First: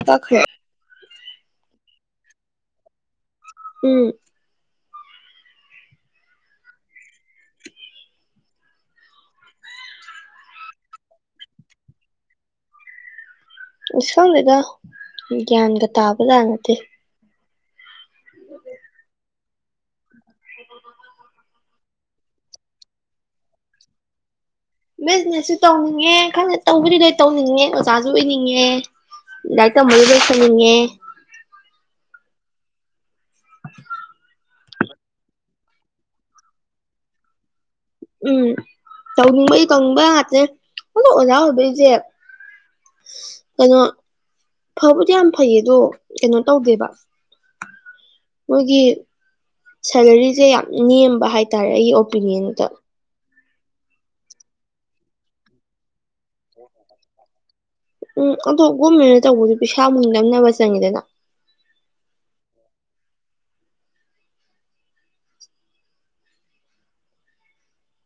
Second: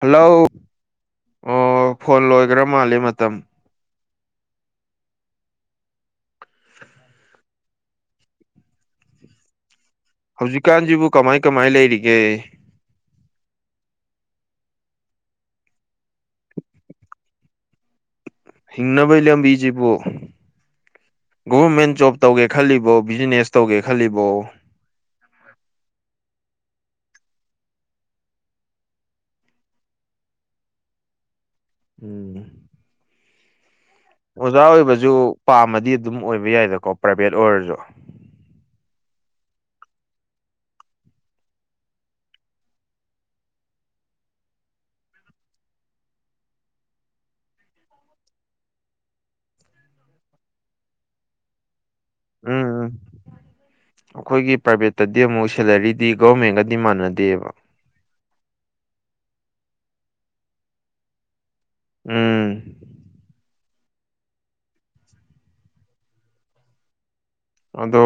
hello ꯀꯛꯈ꯭ꯔꯦ ꯑꯣ phone ꯂꯣꯏꯈ꯭ꯔ ꯃꯥꯜꯂꯦ ꯃꯇꯝ ꯎꯝ ꯍꯧꯖꯤꯛꯀꯥꯟꯁꯤꯕꯨ ꯀꯃꯥꯏ ꯀꯃꯥꯏ ꯂꯩꯔꯤꯒꯦ [unintelligible] ꯒ꯭ꯌꯥꯟꯒ ꯇꯥꯕ ꯖꯥꯠ ꯅꯠꯇꯦ ꯍꯤꯡꯅꯕꯩ ꯂꯝꯕꯤꯖꯤꯕꯨ ꯒꯣꯕꯔꯃꯦꯟ ꯖꯣꯕ ꯇꯧꯒꯦ ꯈꯜꯂꯤꯕꯣ ꯕꯤꯖꯤꯅꯦꯁ ꯇꯧꯒꯦ ꯈꯜꯂꯤꯕꯣ ꯕꯤꯖꯤꯅꯦꯁꯁꯨ ꯇꯧꯅꯤꯡꯉꯦ ꯈꯪꯗꯦ ꯇꯧꯕꯗꯤ ꯂꯣꯏ ꯇꯧꯅꯤꯡꯉꯦ ꯑꯣꯖꯥꯁꯨ ꯑꯣꯏꯅꯤꯡꯉꯦ ꯂꯥꯏꯔꯤꯛ ꯇꯝꯕꯁꯨ ꯂꯣꯏꯁꯤꯟꯅꯤꯡꯉꯦ ꯎꯝ [unintelligible] ꯑꯣꯖꯥ ꯑꯣꯏꯕꯁꯨ ꯄꯥꯝꯃꯗꯤ ꯑꯗꯨꯝ ꯑꯣꯏꯕ ꯌꯥꯏꯗꯀꯣ ꯄ꯭ꯔꯥꯏꯚꯦꯠ ꯑꯣꯏꯔꯁꯨ ꯎꯝ ꯇꯧꯅꯤꯡꯕꯩ ꯇꯧꯅꯤꯡꯕ ꯉꯥꯛꯇꯅꯦ ꯑꯗꯣ ꯑꯣꯖꯥ ꯑꯣꯏꯕꯩꯁꯦ ꯀꯩꯅꯣ ꯐꯕꯨꯗꯤ ꯌꯥꯝ ꯐꯩꯌꯦ ꯑꯗꯣ ꯀꯩꯅꯣ ꯇꯧꯗꯦꯕ ꯃꯣꯏꯒꯤ ꯁꯦꯂꯔꯤꯁꯦ ꯌꯥꯝ ꯅꯦꯝꯕ ꯍꯥꯏꯇꯥꯔꯦ ꯑꯩꯒꯤ ꯎꯝ ꯑꯣꯄꯤꯅꯤꯌꯟꯗ ꯎꯝ ꯑꯩꯈꯣꯏꯒꯤ ꯄ꯭ꯔꯥꯏꯚꯦꯠꯇꯗꯤ ꯑꯃꯨꯛ ꯁꯦꯂꯔꯤꯗꯤ ꯒꯣꯔꯃꯦꯟꯒꯗꯤ ꯃꯥꯟꯅꯗꯦꯕ ꯎꯝ ꯑꯗꯣ ꯒꯣꯔꯃꯦꯟꯅ ꯇꯧꯕꯗꯨ ꯄꯩꯁꯥ ꯃꯨꯛ ꯅꯝꯅꯕ ꯆꯪꯉꯤꯗꯅ ꯎꯝ ꯑꯗꯣ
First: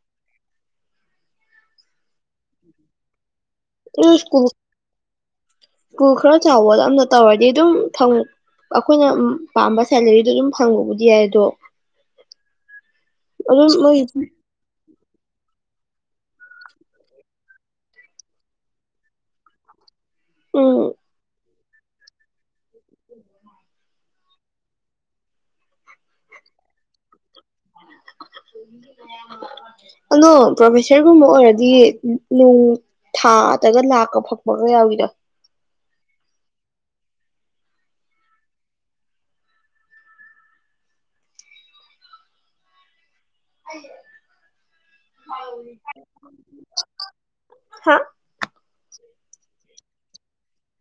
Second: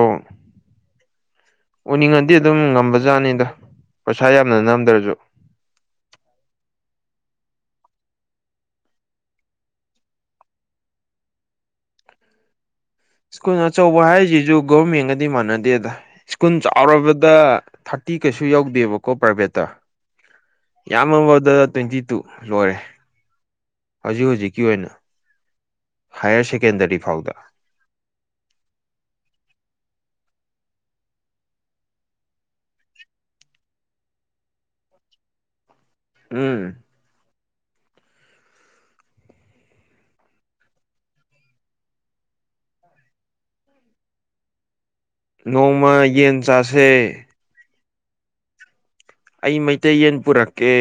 ꯎꯅꯤꯡꯉꯗꯤ ꯑꯗꯨꯝ ꯉꯝꯕꯖꯥꯠꯅꯤꯗ ꯄꯩꯁꯥ ꯎꯝꯀꯨꯜ ꯌꯥꯝꯅ ꯅꯝꯗ꯭ꯔꯁꯨ ꯁ꯭ꯀꯨꯜ ꯈꯔ ꯆꯥꯎꯕ ꯑꯝꯅ ꯇꯧꯔꯗꯤ ꯑꯗꯨꯝ ꯐꯪ ꯑꯩꯈꯣꯏꯅ ꯄꯥꯝꯕ ꯁꯦꯂꯔꯤꯗꯣ ꯑꯗꯨꯝ ꯐꯪꯕꯕꯨꯗꯤ ꯌꯥꯏ ꯑꯗꯣ ꯁ꯭ꯀꯨꯜ ꯑꯗꯨꯝ ꯃꯣꯏ ꯑꯆꯧꯕ ꯍꯥꯏꯔꯤꯁꯤꯁꯨ ꯒꯣꯔꯃꯦꯟꯒꯗꯤ ꯃꯥꯟꯅꯗꯦꯗ ꯁ꯭ꯀꯨꯜ ꯆꯥꯎꯔꯕꯗ ꯊꯥꯔꯇꯤ ꯀꯩꯁꯨ ꯌꯧꯗꯦꯕꯀꯣ ꯄ꯭ꯔꯥꯏꯚꯦꯠꯇ ꯎꯝ ꯌꯥꯝꯃꯕꯗ ꯇ꯭ꯋꯦꯟꯇꯤ ꯇꯨ ꯂꯣꯏꯔꯦ ꯍꯧꯖꯤꯛ ꯍꯧꯖꯤꯛꯀꯤ ꯑꯣꯏꯅ ꯍꯥꯌꯌꯔ ꯁꯦꯀꯦꯟꯗꯔꯤ ꯐꯥꯎꯗ ꯑꯗꯣ ꯄ꯭ꯔꯣꯐꯦꯁꯔꯒꯨꯝꯕ ꯑꯣꯏꯔꯗꯤ ꯅꯣꯡ ꯊꯥꯗꯒ ꯂꯥꯛꯀ ꯐꯛꯄꯒ ꯌꯥꯎꯋꯤꯗ ꯎꯝ ꯍꯥꯏ ꯅꯣꯡꯃ ꯌꯦꯟ ꯆꯥꯁꯦ ꯍꯥ ꯑꯩ ꯃꯩꯇꯩ ꯌꯦꯟ ꯄꯨꯔꯛꯀꯦ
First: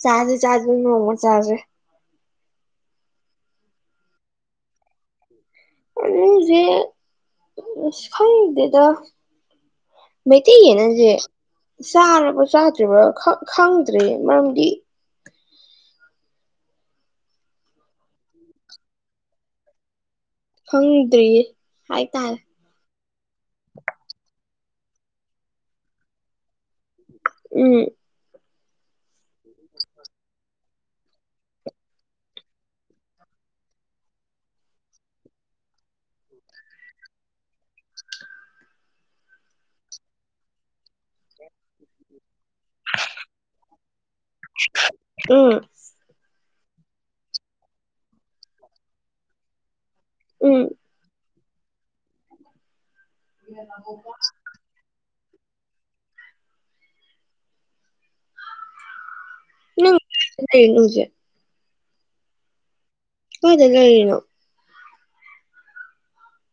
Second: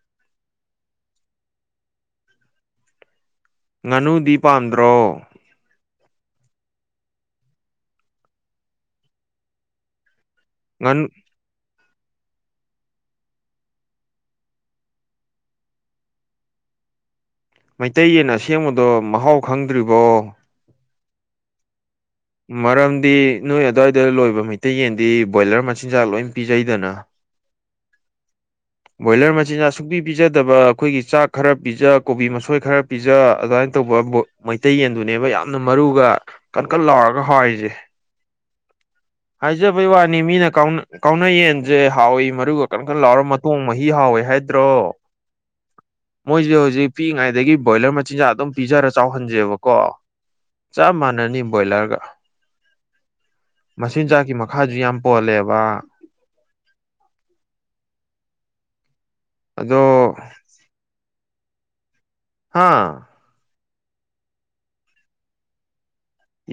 ꯆꯥꯖꯦ ꯆꯥꯖꯦ ꯅꯣꯡꯃ ꯆꯥꯖꯦ ꯉꯥꯅꯨꯗꯤ ꯄꯥꯝꯗ꯭ꯔꯣ ꯁꯦ ꯈꯗꯤꯦꯗ ꯃꯩꯇꯩ ꯉꯥꯅꯨ ꯌꯦꯅꯁꯦ ꯆꯥꯔꯕ ꯆꯥꯗ꯭ꯔꯤꯕ꯭ꯔ ꯈꯪꯗ꯭ꯔꯦ ꯃꯔꯝꯗꯤ ꯃꯩꯇꯩꯌꯦꯟ ꯑꯁꯦꯡꯕꯗꯣ ꯃꯍꯥꯎ ꯈꯪꯗ꯭ꯔꯤꯕꯣ ꯐꯪꯗ꯭ꯔꯤꯌꯦ ꯍꯥꯏꯇꯥꯔꯦ ꯃꯔꯝꯗꯤ ꯅꯣꯏ ꯑꯗꯨ꯭ꯋꯥꯏꯗ ꯂꯣꯏꯕ ꯃꯩꯇꯩ ꯌꯦꯟꯗꯤ ꯕꯣꯏꯂꯔ ꯃꯆꯤꯟꯖꯥꯛ ꯂꯣꯏ ꯄꯤꯖꯩꯗꯅ ꯎꯝ ꯕꯣꯏꯂꯔ ꯃꯆꯤꯟ ꯁꯨꯛꯄꯤ ꯄꯤꯖꯗꯕ ꯑꯩꯈꯣꯏꯒꯤ ꯆꯥꯛ ꯈꯔ ꯄꯤꯖ ꯀꯣꯕꯤ ꯃꯁꯣꯏ ꯈꯔ ꯄꯤꯖ ꯑꯗꯨꯃꯥꯏꯅ ꯇꯧꯕ ꯃꯩꯇꯩ ꯌꯦꯟꯗꯨꯅꯦꯕ ꯌꯥꯝꯅ ꯃꯔꯨꯒ ꯀꯟ ꯀꯟ ꯂꯥꯎꯔꯒ ꯍꯥꯏꯔꯤꯁꯦ ꯍꯥꯏꯖꯕꯩ ꯋꯥꯅꯤ ꯃꯤꯅ ꯀꯥꯎꯅꯌꯦꯟꯁꯦ ꯍꯥꯎꯏꯤ ꯃꯔꯨ ꯀꯔ ꯀꯔ ꯂꯥꯛꯔ ꯃꯇꯨꯡꯣꯡ ꯃꯍꯤ ꯍꯥꯎꯏꯦ ꯍꯥꯏꯗ꯭ꯔꯣ ꯎꯝ ꯃꯣꯏꯁꯦ ꯍꯧꯖꯤꯛ ꯄꯤꯛꯏꯉꯩꯗꯒꯤ ꯕ꯭ꯔꯣꯏꯂꯔ ꯃꯆꯤꯟꯖꯥꯛ ꯑꯗꯨꯝ ꯄꯤꯖꯔ ꯆꯥꯎꯍꯟꯁꯦꯕꯀꯣ ꯎꯝ ꯆꯞ ꯃꯥꯟꯅꯅꯤ ꯕꯣꯏꯂꯔꯒ ꯃꯆꯤꯟꯖꯥꯛꯀꯤ ꯈꯥꯁꯨ ꯌꯥꯝ ꯄꯣꯜꯂꯦꯕ ꯑꯗꯣ ꯁꯦ ꯍꯥꯥ ꯍꯣꯏꯗꯒꯒꯥꯒꯅꯣ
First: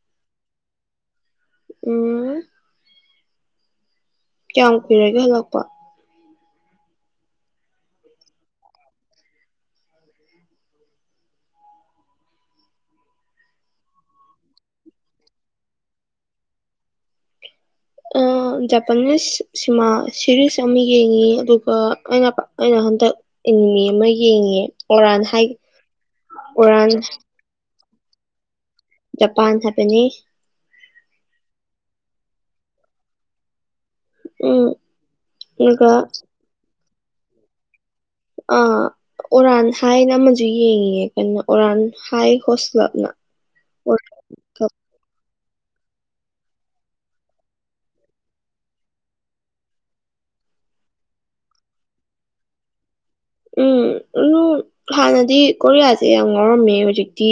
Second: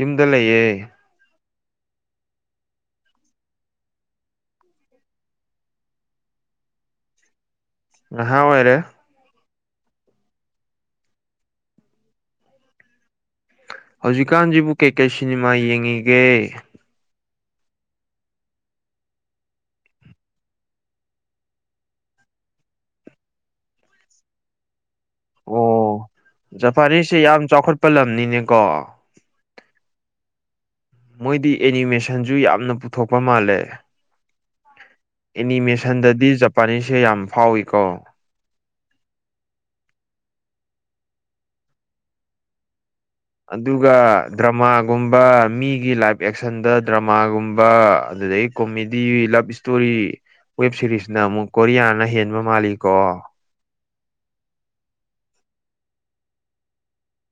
ꯏꯗ ꯂꯩꯑꯦ ꯎꯝ ꯀꯌꯥꯝ ꯀꯨꯏꯔꯒꯦ ꯍꯜꯂꯛꯄ ꯑꯍꯥꯎ ꯑꯣꯏꯔꯦ ꯍꯧꯖꯤꯛꯀꯥꯟꯁꯤꯕꯨ ꯀꯩ ꯀꯩ ꯁꯤꯅꯦꯃꯥ ꯌꯦꯡꯉꯤꯒꯦ ꯖꯄꯅꯤꯁ ꯁꯤꯃꯥ ꯁꯤꯦꯔꯤꯁ ꯑꯃ ꯌꯦꯡꯉꯤ ꯑꯗꯨꯒ ꯑꯩꯅ ꯑꯩꯅ ꯍꯟꯗꯛ ꯏꯟꯃꯤ ꯑꯃ ꯌꯦꯡꯉꯦ ꯑꯣꯔꯥꯅ ꯑꯣ ꯖꯐꯔꯤꯁꯦ ꯌꯥꯝ ꯆꯥꯎꯈꯠꯄ ꯂꯝꯅꯤꯅꯦꯀꯣ ꯖꯄꯥꯟ ꯍꯥꯏꯕꯅꯤ ꯃꯣꯏꯗꯤ ꯑꯦꯅꯤꯃꯦꯁꯟꯁꯨ ꯌꯥꯝꯅ ꯄꯨꯊꯣꯛꯄ ꯃꯥꯜꯂꯦ ꯎꯝ ꯑꯗꯨꯒ ꯑꯦꯅꯤꯃꯦꯁꯟꯗꯗꯤ ꯖꯄꯥꯅꯤꯁꯁꯦ ꯌꯥꯝ ꯐꯥꯎꯏꯤꯀꯣ ꯑ ꯑꯣꯔꯥꯟ ꯍꯥꯏꯅ ꯑꯃꯁꯨ ꯌꯦꯡꯉꯉꯦ ꯀꯩꯅꯣ ꯑꯣꯔꯥꯟ ꯍꯥꯏ ꯍꯣꯁꯂꯞꯅ ꯑꯗꯨꯒ ꯗ꯭ꯔꯃꯥꯒꯨꯝꯕ ꯃꯤꯒꯤ ꯂꯥꯏꯐ ꯑꯦꯛꯁꯟꯗ ꯗ꯭ꯔꯃꯥꯒꯨꯝꯕ ꯑꯗꯨꯗꯩ ꯀꯣꯃꯦꯗꯤ ꯂꯕ ꯏꯁꯇꯣꯔꯤ ꯋꯦꯕ ꯁꯤꯦꯔꯤꯁꯅ ꯑꯃꯨꯛ ꯀꯣꯔꯤꯌꯥꯅ ꯍꯦꯟꯕ ꯃꯥꯜꯂꯤ ꯀꯣ ꯎꯝ ꯑꯗꯨ ꯍꯥꯟꯅꯗꯤ ꯀꯣꯔꯤꯌꯥꯁꯦ ꯌꯥꯝ ꯉꯥꯎꯔꯝꯃꯦ ꯍꯧꯖꯤꯛꯇꯤ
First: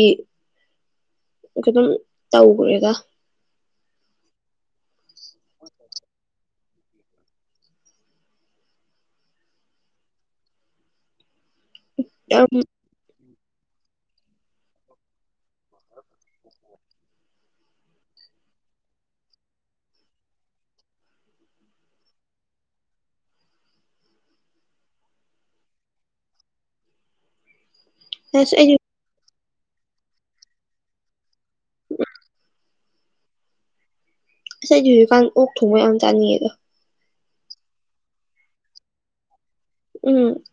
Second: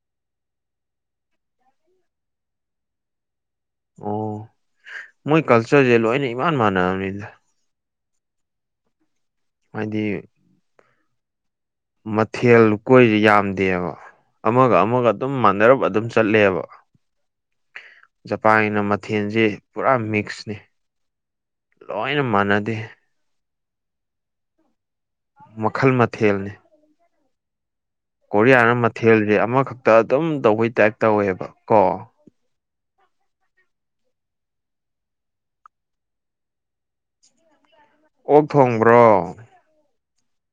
ꯑꯗꯨ ꯑꯗꯨꯝ ꯇꯧꯈ꯭ꯔꯦꯒ ꯑꯣ ꯃꯣꯏ ꯀꯜꯆꯔꯁꯦ ꯂꯣꯏꯅ ꯏꯃꯥꯟ ꯃꯥꯟꯅꯅꯤꯗ ꯍꯥꯏꯗꯤ ꯌꯥꯝ ꯃꯊꯦꯜ ꯀꯣꯏꯁ ꯌꯥꯝꯗꯦꯕ ꯑꯃꯒ ꯑꯃꯒ ꯑꯗꯨꯝ ꯃꯥꯟꯅꯔꯞ ꯑꯗꯨꯝ ꯆꯠꯂꯦꯕ ꯖꯄꯥꯟꯒꯤꯅ ꯃꯊꯦꯜꯁꯤ ꯄꯨꯔꯥ ꯃꯤꯛꯁꯅꯤ ꯂꯣꯏꯅ ꯃꯥꯟꯅꯗꯦ ꯃꯈꯜ ꯃꯊꯦꯜꯅꯤ ꯑꯁ ꯀꯣꯔꯤꯌꯥꯅ ꯑꯩꯗꯤ ꯃꯊꯦꯜꯁꯦ ꯑꯃꯈꯛꯇ ꯑꯗꯨꯝ ꯇꯧꯕꯩ ꯇꯥꯏꯞ ꯇꯧꯋꯦꯕ ꯀꯣ ꯉꯁꯗꯤ ꯍꯧꯖꯤꯛꯀꯥꯟ ꯑꯣꯛ ꯊꯣꯡꯕ ꯌꯥꯝ ꯆꯥꯅꯤꯡꯉꯦꯗꯣ ꯑꯣꯛ ꯊꯣꯡꯕ꯭ꯔꯣ ꯎꯝ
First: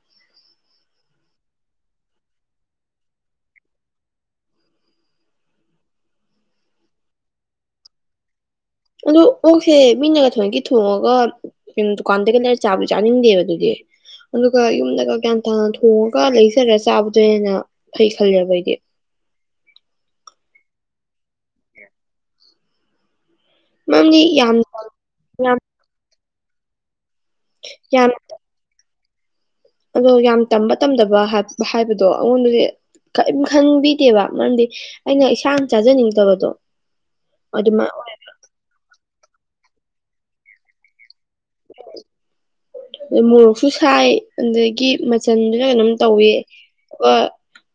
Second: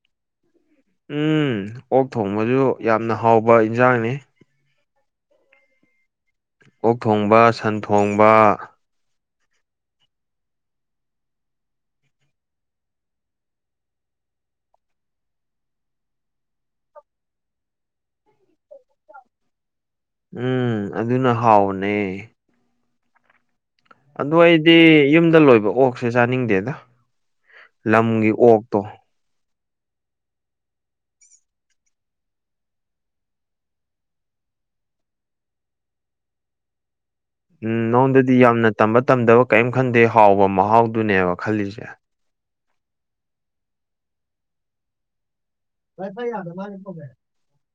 ꯎꯝ ꯑꯣꯛ ꯊꯣꯡꯕꯁꯨ ꯌꯥꯝꯅ ꯍꯥꯎꯕ ꯏꯟꯁꯥꯡꯅꯤ ꯑꯣꯛ ꯊꯣꯡꯕ ꯁꯟ ꯊꯣꯡꯕ ꯑꯗ ꯑꯣꯛꯁꯦ ꯃꯤꯅꯒ ꯊꯣꯏꯒꯤ ꯊꯣꯡꯉꯒ ꯀ ꯗꯨꯀꯥꯟꯗꯒꯤꯩ ꯂꯩꯥꯏꯔ ꯆꯥꯕꯁꯨ ꯆꯥꯅꯤꯡꯗꯦꯕ ꯑꯗꯨꯗꯤ ꯑꯗꯨꯒ ꯌꯨꯝꯗꯒ ꯒ꯭ꯌꯥꯟ ꯇꯥꯅ ꯊꯣꯡꯉꯒ ꯂꯩꯖꯔꯒ ꯆꯥꯕꯗꯣ ꯍꯦꯟꯅ ꯐꯩ ꯈꯜꯂꯦꯕ ꯑꯩꯗꯤ ꯎꯝ ꯑꯗꯨꯅ ꯍꯥꯎꯅꯦ ꯃꯔꯝꯗꯤ ꯑꯗꯨ ꯌꯥꯝ ꯑꯩꯗꯤ ꯌꯨꯝꯗ ꯌꯥꯝ ꯂꯣꯏꯕ ꯑꯣꯛꯁꯦ ꯆꯥꯅꯤꯡꯗꯦꯗ ꯌꯥꯝ ꯂꯝꯒꯤ ꯑꯣꯛꯇꯣ ꯑꯗꯣ ꯌꯥꯝ ꯇꯝꯕ ꯇꯝꯗꯕ ꯍꯥꯏꯕꯗꯣ ꯑꯩꯉꯣꯟꯗꯗꯤ ꯀꯔꯤꯝ ꯈꯟꯕꯤꯗꯦꯕ ꯃꯔꯝꯗꯤ ꯑꯩꯅ ꯏꯁꯥ ꯆꯥꯖꯅꯤꯡꯗꯕꯗꯣ ꯎꯝ ꯑꯗꯨꯃ ꯅꯉꯣꯡꯗꯗꯤ ꯌꯥꯝꯅ ꯇꯝꯕ ꯇꯝꯗꯕ ꯀꯔꯤꯝ ꯈꯟꯗꯦ ꯍꯥꯎꯕ ꯃꯍꯥꯎꯗꯨꯅꯦꯕ ꯈꯜꯂꯤꯁꯦ [inaudible] ꯃꯣꯔꯣꯛꯁꯨ ꯁꯥꯏ ꯑꯗꯒꯤ ꯃꯆꯟꯗꯨꯁꯨ ꯀꯩꯅꯣꯝ ꯇꯧꯏ ꯑꯗꯨꯒ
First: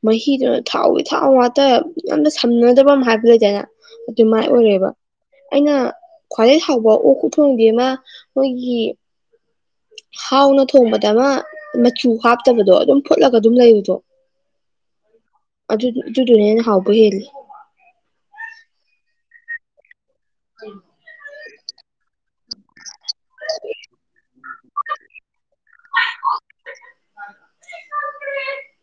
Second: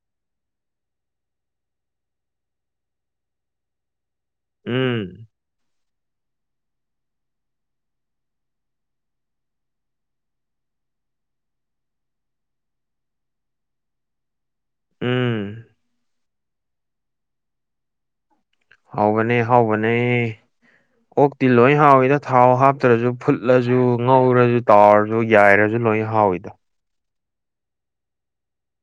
ꯃꯍꯤꯗꯨꯣ ꯊꯥꯎꯋ ꯊꯥꯎ ꯋꯥꯇ ꯌꯥꯝꯅ ꯁꯝꯅꯗꯕ ꯑꯃ ꯍꯥꯏꯕ ꯂꯩꯗꯅ ꯑꯗꯨꯃꯥꯏ ꯑꯣꯏꯔꯦꯕ ꯎꯝ ꯑꯩꯅ ꯈ꯭ꯋꯥꯏꯗꯩ ꯍꯕ ꯎ ꯎꯊꯣꯡꯗꯤ ꯑꯃ ꯃꯣꯏꯒꯤ ꯍꯥꯎꯅ ꯊꯣꯡꯕꯗ ꯑꯃ ꯃꯆꯨ ꯍꯥꯞꯇꯕꯗꯣ ꯑꯗꯨꯝ ꯐꯨꯠꯂꯒ ꯑꯗꯨꯝ ꯂꯩꯕꯗꯣ ꯎꯝ ꯑꯗꯨ ꯑꯗꯨꯗꯨꯅꯅ ꯍꯥꯎꯕ ꯍꯜꯂꯤ ꯍꯥꯎꯕꯅꯦ ꯍꯥꯎꯕꯅꯦ [unintelligible] ꯑꯣꯛꯇꯤ ꯂꯣꯏ ꯍꯥꯎꯋꯤꯗ ꯊꯥꯎ ꯍꯥꯞꯇ꯭ꯔꯁꯨ ꯐꯨꯠꯂꯁꯨ ꯉꯧꯔꯁꯨ ꯇꯥꯎꯔ ꯑꯗꯨ ꯌꯥꯏꯔꯁꯨ ꯂꯣꯏ ꯍꯥꯎꯋꯤꯗ ꯑ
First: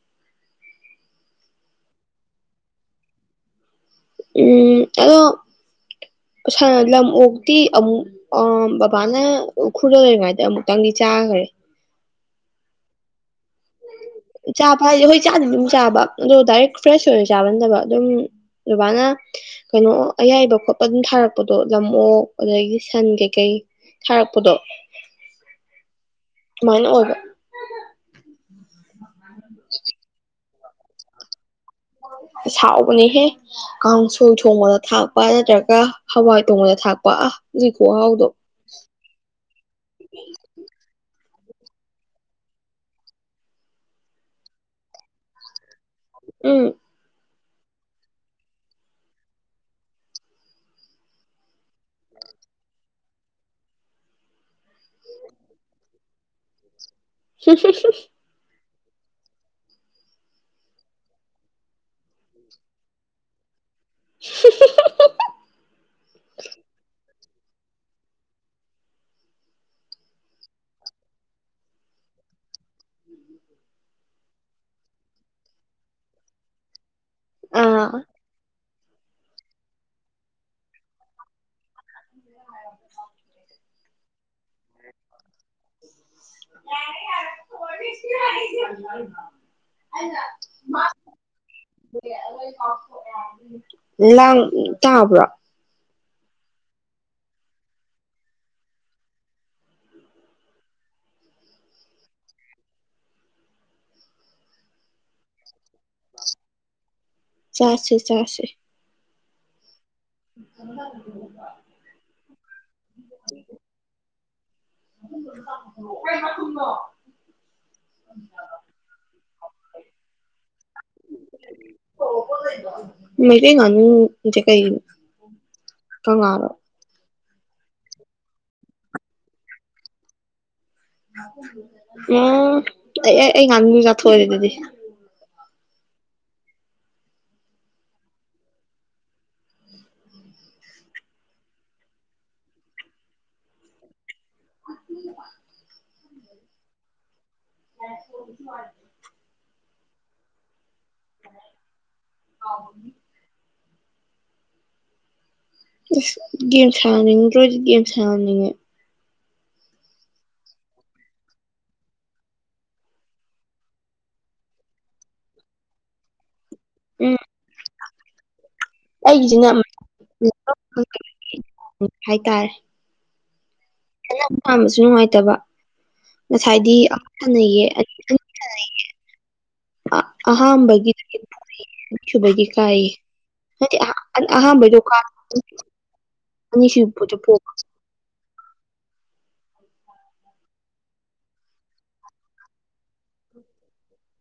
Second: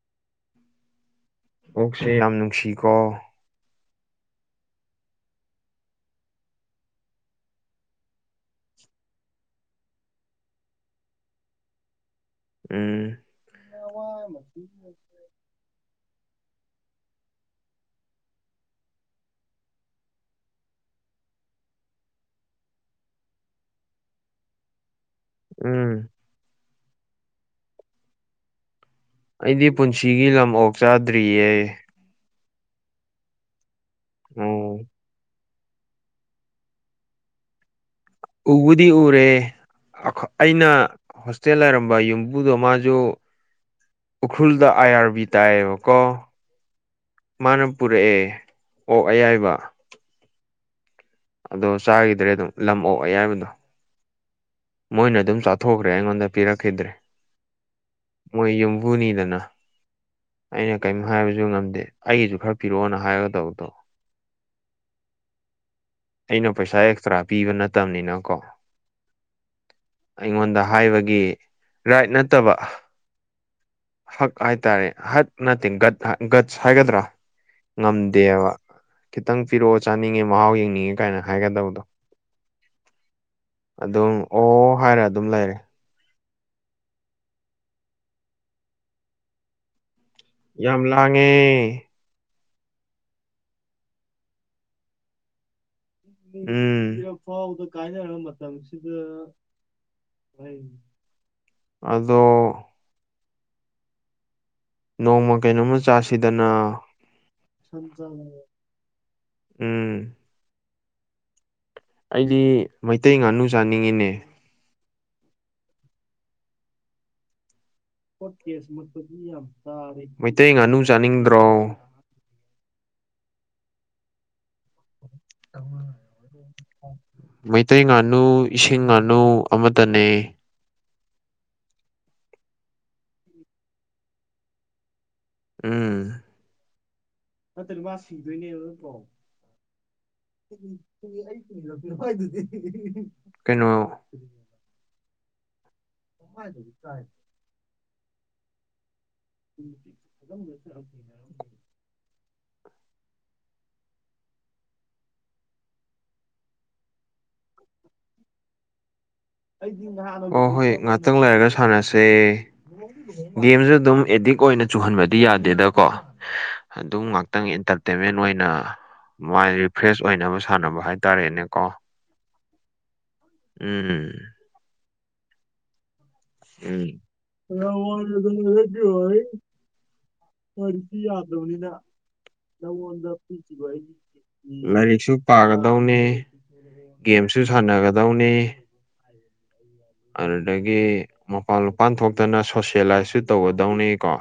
ꯑꯣꯛꯁꯦ ꯌꯥꯝ ꯅꯨꯡꯁꯤꯀꯣ ꯎꯝ ꯑꯗꯣ ꯂꯝ ꯑꯣꯛꯇꯤ ꯑꯃꯨꯛ ꯑ ꯕꯕꯥꯅ ꯎꯈꯔꯗ ꯂꯩꯔꯤꯉꯥꯏꯗ ꯑꯃꯨꯛꯇꯪꯗꯤ ꯆꯥꯈꯔꯦ ꯎꯝ ꯆꯥ ꯐꯥꯁꯦ ꯍꯣꯏ ꯆꯥꯗ ꯑꯗꯨꯝ ꯆꯥꯕ ꯑꯗꯣ ꯗꯥꯏꯔꯦꯛ ꯐ꯭ꯔꯦꯁ ꯑꯣꯏꯅ ꯆꯥꯃꯟꯗꯕ ꯑꯗꯨꯝ ꯕꯥꯅ ꯀꯩꯅꯣ ꯑꯌꯥꯏꯕ ꯈꯣꯠꯄ ꯑꯗꯨꯝ ꯊꯥꯔꯛꯄꯗꯣ ꯂꯝ ꯑꯣꯣꯛ ꯑꯗꯒꯤ ꯁꯟ ꯀꯩꯀꯩ ꯊꯥꯔꯛꯄꯗꯣ ꯎꯝ ꯁꯨꯃꯥꯏꯅ ꯑꯣꯏꯕ ꯑꯩꯗꯤ ꯄꯨꯟꯁꯤꯒꯤ ꯂꯝ ꯑꯣꯛ ꯆꯥꯗ꯭ꯔꯤꯌꯦ ꯏꯁ ꯍꯥꯎꯕꯅꯦꯍꯦ ꯀꯥꯡ ꯁꯣꯏ ꯊꯣꯡꯕꯗ ꯎꯝ ꯊꯥꯛꯄ ꯅꯠꯇ꯭ꯔꯒ ꯍꯋꯥꯏ ꯊꯣꯡꯕꯗ ꯊꯥꯛꯄ ꯑꯥꯍ ꯑꯗꯨꯏ ꯈꯨꯍꯥꯎ__ ꯎꯕꯨꯗꯤ ꯎꯔꯦ ꯑꯈ ꯑꯩꯅ ꯍꯣꯁꯇꯦꯜ ꯂꯩꯔꯝꯕ ꯌꯨꯝꯕꯨꯗꯣ ꯃꯥꯁꯨ ꯎꯈ꯭ꯨꯔꯜꯗ ꯑꯥꯏ ꯑꯥꯔ ꯕꯤ__ ꯇꯥꯏꯌꯦꯕꯀꯣ ꯎꯝ ꯃꯥꯅ ꯄꯨꯔꯛꯑꯦ ꯑꯣꯛ ꯑꯌꯥꯏꯕ ꯑꯗꯣ ꯆꯥꯒꯤꯗ꯭ꯔꯦ ꯑꯗꯨꯝ ꯂꯝ ꯑꯣꯛ ꯑꯌꯥꯏꯕꯗꯣ ꯃꯣꯏꯅ ꯑꯗꯨꯝ ꯆꯥꯊꯣꯛꯈ꯭ꯔꯦ ꯑꯩꯉꯣꯟꯗ ꯄꯤꯔꯛꯈꯤꯗ꯭ꯔꯦ [unintelligible] ꯃꯣꯏ ꯌꯨꯝꯕꯨꯅꯤꯗꯅ ꯑꯩꯅ ꯀꯦꯝ ꯍꯥꯏꯕꯁꯨ ꯉꯝꯗꯦ ꯑꯩꯒꯤꯁꯨ ꯈꯔ ꯄꯤꯔꯛꯑꯣꯅ ꯍꯥꯏꯒꯗꯧꯕꯗꯣ [unintelligible] ꯑꯩꯅ ꯄꯩꯁꯥ ꯑꯦꯛꯁꯇ꯭ꯔꯥ ꯄꯤꯕ ꯅꯠꯇꯕꯅꯤꯅ ꯀꯣ ꯑꯩꯉꯣꯟꯗ ꯍꯥꯏꯕꯒꯤ ꯔꯥꯏꯠ ꯅꯠꯇꯕ ꯍꯛ ꯍꯥꯏꯇꯥꯔꯦ ꯍꯠ ꯅꯠꯇꯦ ꯒꯠ ꯒꯠꯆ ꯍꯥꯏꯒꯗ꯭ꯔꯥ ꯑꯥ ꯉꯝꯗꯦꯕ ꯈꯤꯇꯪ ꯄꯤꯔꯛꯑꯣ ꯆꯥꯅꯤꯡꯉꯦ ꯃꯍꯥꯎ ꯌꯦꯡꯅꯤꯡꯉꯦ ꯀꯥꯏꯅ ꯍꯥꯏꯒꯗꯧꯗꯣ ꯑꯗꯨꯝ ꯑꯣ ꯍꯥꯏꯔ ꯑꯗꯨꯝ ꯂꯩꯔꯦ [unintelligible] ꯌꯥꯝ ꯂꯥꯡꯉꯦ ꯂꯥꯡ ꯇꯥꯕ꯭ꯔꯣ ꯎꯝ [unintelligible] ꯑꯗꯣ ꯅꯣꯡꯃ ꯀꯩꯅꯣꯝꯃ ꯆꯥꯁꯤꯗꯅ ꯆꯥꯁꯦ ꯆꯥꯁꯦ [unintelligible] ꯎꯝ [inaudible] ꯑꯩꯗꯤ ꯃꯩꯇꯩ ꯉꯥꯅꯨ ꯆꯥꯅꯤꯡꯉꯤꯅꯦ [unintelligible] [unintelligible] ꯃꯩꯇꯩ ꯉꯥꯅꯨ ꯆꯥꯅꯤꯡꯗ꯭ꯔꯣ [unintelligible] ꯃꯩꯇꯩꯗꯤ ꯉꯥꯅꯨꯗꯤ ꯀꯩꯒꯤꯅꯣ [inaudible] ꯀꯉꯥꯔꯣ ꯃꯩꯇꯩ ꯉꯥꯅꯨ ꯏꯁꯤꯡ ꯉꯥꯅꯨ ꯑꯃꯇꯅꯦ ꯎꯝ ꯑꯩ ꯑꯩ ꯑꯩ ꯉꯥꯅꯨꯖꯦ ꯆꯥꯊꯣꯛꯑꯦ ꯑꯗꯨꯗꯤ ꯎꯝ ꯅꯠꯇꯗꯤ ꯃꯥ ꯁꯤꯗꯣꯏꯅꯦꯕ ꯇꯠꯇ꯭ꯔꯣ [unintelligible] ꯀꯩꯅꯣ [inaudible] [unintelligible] [unintelligible] [inaudible] [unintelligible] ꯏꯁ ꯒꯦꯝ ꯁꯥꯅꯤꯡꯗ꯭ꯔꯣ ꯑꯗꯨꯗꯤ ꯌꯥꯝ ꯁꯥꯟꯅꯅꯤꯡꯉꯦ [unintelligible] ꯑꯣ ꯍꯣꯏ ꯉꯥꯛꯇꯪ ꯂꯩꯔꯒ ꯁꯥꯟꯅꯁꯦ ꯒꯦꯝꯖꯨ ꯑꯗꯨꯝ ꯑꯦꯗꯤꯛ ꯑꯣꯏꯅ ꯆꯨꯍꯟꯕꯗꯤ ꯌꯥꯗꯦꯗꯀꯣ ꯑꯗꯨꯝ ꯎꯝ ꯉꯥꯏꯇꯪꯒꯤ ꯏꯟꯇꯔꯇꯦꯟꯃꯦꯟ ꯑꯣꯏꯅ ꯑꯩꯒꯤꯁꯤꯅ ꯃꯥꯏꯟ ꯔꯤꯐ꯭ꯔꯦꯁ ꯑꯣꯏꯅꯕ ꯁꯥꯟꯅꯕ ꯍꯥꯏꯇꯥꯔꯦꯅꯦ ꯀꯣ ꯍꯥꯏꯇꯥꯔꯦ ꯎꯝ ꯑꯄꯥꯝꯕꯁꯨ ꯅꯨꯡꯉꯥꯏꯇꯕ ꯉꯁꯥꯏꯗꯤ ꯎꯝ ꯑꯃꯨꯛ ꯍꯟꯅ ꯌꯦ__ [unintelligible] ꯀꯔꯤꯁꯨ ꯌꯥꯗꯕꯅꯤꯅ ꯁꯨꯕꯒꯤ ꯀꯥꯏꯌꯦ ꯅꯉꯣꯟꯗ ꯄꯤꯈꯤꯕ ꯅꯠꯇꯦ ꯑꯩꯒꯤ ꯑꯍꯥꯟꯕꯩꯗꯣ ꯀꯥ ꯂꯥꯏꯔꯤꯛꯁꯨ ꯄꯥꯒꯗꯧꯅꯤ ꯑꯅꯤꯁꯨꯕꯗ ꯒꯦꯝꯁꯨ ꯄꯣꯛꯄ ꯁꯥꯟꯅꯒꯗꯧꯅꯤ ꯑꯗꯨꯗꯒꯤ ꯃꯄꯥꯟ ꯃꯄꯥꯟ ꯊꯣꯛꯇꯅ ꯁꯣꯁꯦꯂꯥꯏꯁꯁꯨ ꯇꯧꯒꯗꯧꯅꯤꯀꯣ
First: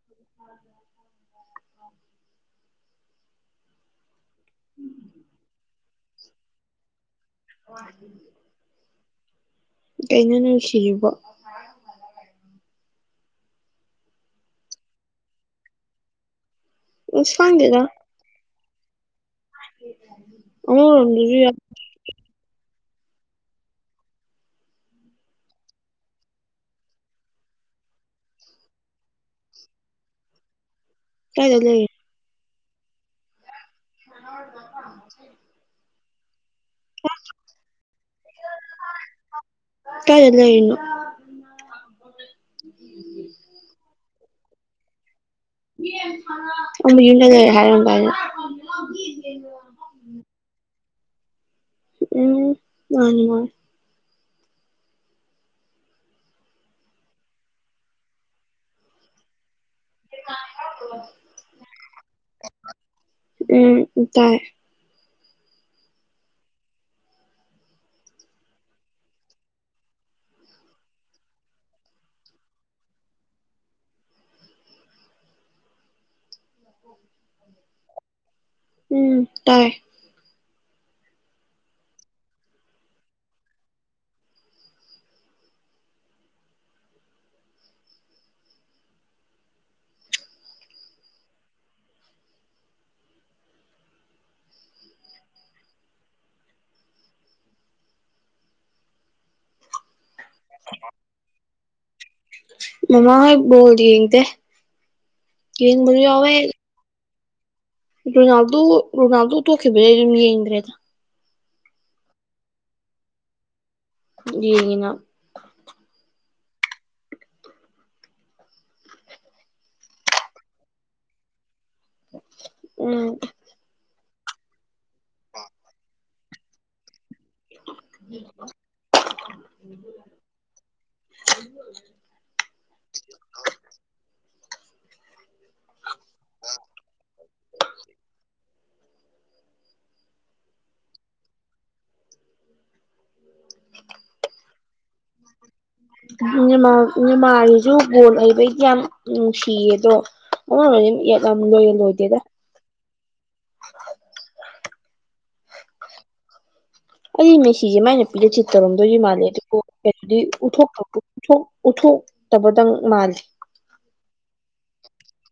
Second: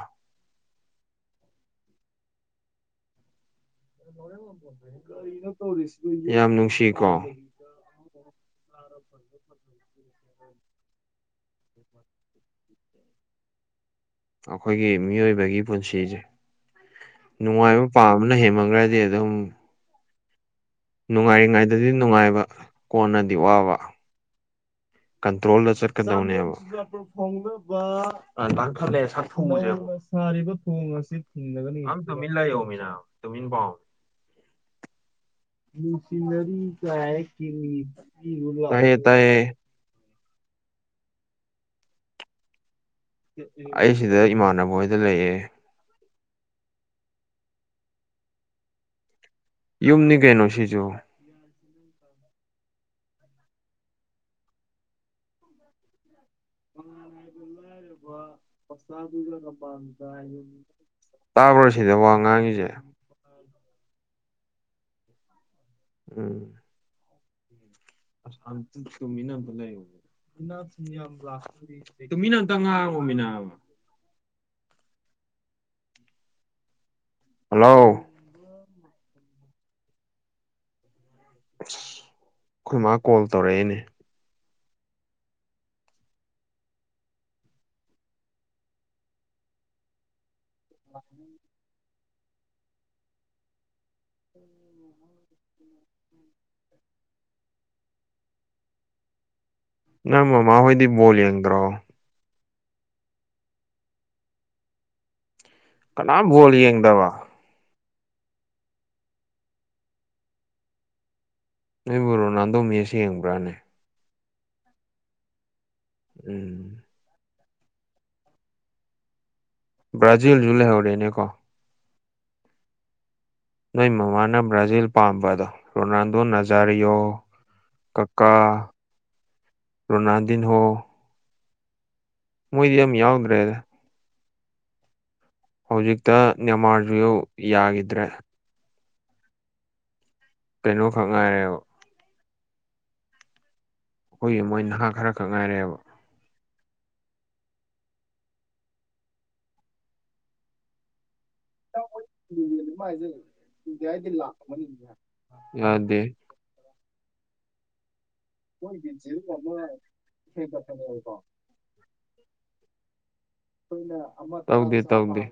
ꯂꯕꯣ ꯎꯝ ꯌꯥꯝ ꯅꯨꯡꯁꯤ ꯀꯣ ꯍ [inaudible] ꯀꯩꯅ ꯅꯨꯡꯈꯤꯌꯦꯀꯣ ꯎ ꯑꯩꯈꯣꯏꯒꯤ ꯃꯤꯑꯣꯏꯕꯒꯤ ꯄꯨꯟꯁꯤꯁꯦ ꯑꯁ ꯈꯪꯗꯦꯗ ꯅꯨꯡꯉꯥꯏꯕ ꯄꯥꯕꯅ ꯍꯦꯟꯃꯝꯈ꯭ꯔꯗꯤ ꯑꯗꯨ ꯑꯗꯨꯝ ꯑꯃꯔꯣꯝꯗꯁꯨ ꯌꯥꯝ ꯅꯨꯡꯉꯥꯏꯔꯤꯉꯩꯗꯗꯤ ꯅꯨꯡꯉꯥꯏꯕ ꯀꯣꯟꯅꯗꯤ ꯋꯥꯕ ꯀꯟꯇ꯭ꯔꯣꯜꯗ ꯆꯠꯀꯗꯧꯅꯦꯕ ꯊ ꯁꯥꯔꯤꯕ ꯊꯣꯡ ꯑꯁꯤ ꯀꯥꯏꯗ ꯂꯩꯔꯤ ꯇꯨꯃꯤꯟ ꯂꯩꯌꯣ ꯃꯤꯅ ꯇꯨꯃꯤꯟ ꯄꯥꯎ ꯃ ꯀ ꯃꯁꯤꯅꯔꯤ ꯀ ꯃꯤꯥꯏ ꯆꯠꯇꯔꯂ ꯏꯣ ꯑꯩ ꯁꯤꯗ ꯏꯃꯥꯟꯅꯕ ꯍꯣꯏꯗ ꯂꯩꯌꯦꯦ ꯑꯝꯕ ꯌꯨꯝ ꯂꯩ ꯂꯩꯦ ꯍꯥꯏꯔ ꯀ [inaudible] ꯌꯨꯝꯅꯤ ꯀꯩꯅꯣꯁꯤꯁꯨ ꯎꯝ ꯅꯣꯏꯅꯤꯉ ꯐꯁꯥ ꯀꯄꯥꯥ ꯇꯥꯕ꯭ꯔꯥ ꯁꯤꯅꯦ ꯋꯥ ꯉꯥꯡꯉꯤꯁꯦ ꯎꯝ ꯇꯥꯏ ꯎꯝ ꯑ ꯑ ꯀꯃꯤꯅꯗ ꯂꯩꯦ ꯌꯥꯝ ꯃꯤꯅ ꯑꯝꯇ ꯉꯥꯡꯉꯃꯤꯅꯕ ꯍꯜꯂꯣ ꯎꯝ ꯇꯥꯏ ꯑ ꯑꯩꯈꯣꯏ ꯃꯥ ꯀꯣꯜ ꯇꯧꯔꯛꯏꯅꯦ ꯑ ꯎꯝ ꯅ ꯃꯥꯃ ꯍꯣꯏꯗꯤ ꯣꯜ ꯌꯦꯡꯗ꯭ꯔꯣ ꯃꯃꯥ ꯍꯣꯏꯣ ꯌꯦꯡꯗ ꯌꯦ ꯀꯅꯥꯝ ꯃꯦ ꯕꯣꯜ ꯌꯦꯡꯗꯕ ꯔꯣꯅꯥꯜꯗꯣ ꯔꯣꯅꯥꯜꯗꯣ ꯊꯣꯛꯈꯤꯕꯗꯦ ꯑꯩ ꯑꯗꯨꯝ ꯌꯦꯡꯗ꯭ꯔꯦꯗ ꯅꯕꯨ ꯔꯣꯅꯥꯜꯗꯣ ꯃꯁ ꯌꯦꯡꯕ꯭ꯔꯥꯅꯦ ꯌꯦꯡꯉꯤꯅ ꯎꯝ ꯕ꯭ꯔꯥꯖꯤꯜꯁꯨ ꯂꯩꯍꯧꯔꯦꯅꯦꯀꯣ ꯎꯝ ꯅꯣꯏ ꯃꯃꯥꯅ ꯕ꯭ꯔꯥꯖꯤꯜ ꯄꯥꯝꯕꯗꯣ ꯔꯣꯅꯥꯜꯗꯣ ꯅꯖꯥꯔꯤꯌꯣ ꯀꯀꯥ ꯔꯣꯅꯥꯗꯤꯤꯟ ꯍꯣ ꯃꯣꯏꯗꯤ ꯌꯥꯝ ꯌꯥꯎꯗ꯭ꯔꯦꯗ ꯍꯧꯖꯤꯛꯇ ꯅꯅꯤꯃꯥꯔꯖ ꯌꯥꯈꯤꯗ꯭ꯔꯦ ꯀꯩꯅꯣ ꯐꯪ ꯉꯥꯏꯔꯦꯕ ꯑꯩꯈꯣꯏꯒꯤ ꯃꯣꯏ ꯅꯍꯥ ꯈꯔ ꯈꯛ ꯉꯥꯏꯔꯑꯦꯕ ꯏ ꯃꯥꯥꯔꯤꯁꯨ ꯒꯣꯜ ꯍꯩꯕꯩꯗꯤ ꯌꯥꯝ ꯅꯨꯡꯁꯤꯌꯦ ꯑꯗꯣ [unintelligible] ꯌꯥꯝ ꯂꯣꯏꯔ ꯂꯣꯏꯗꯦꯗ [unintelligible] ꯌꯥꯗꯦ ꯑꯩ ꯃꯤꯁꯤꯁꯦ ꯃꯥꯏꯅ [unintelligible] ꯎꯊꯣꯛ ꯎꯊꯣꯛ ꯇꯥꯕꯥ ꯇꯪ ꯃꯥꯜꯂꯤ [unintelligible] ꯇꯧꯗꯦ ꯇꯧꯗꯦ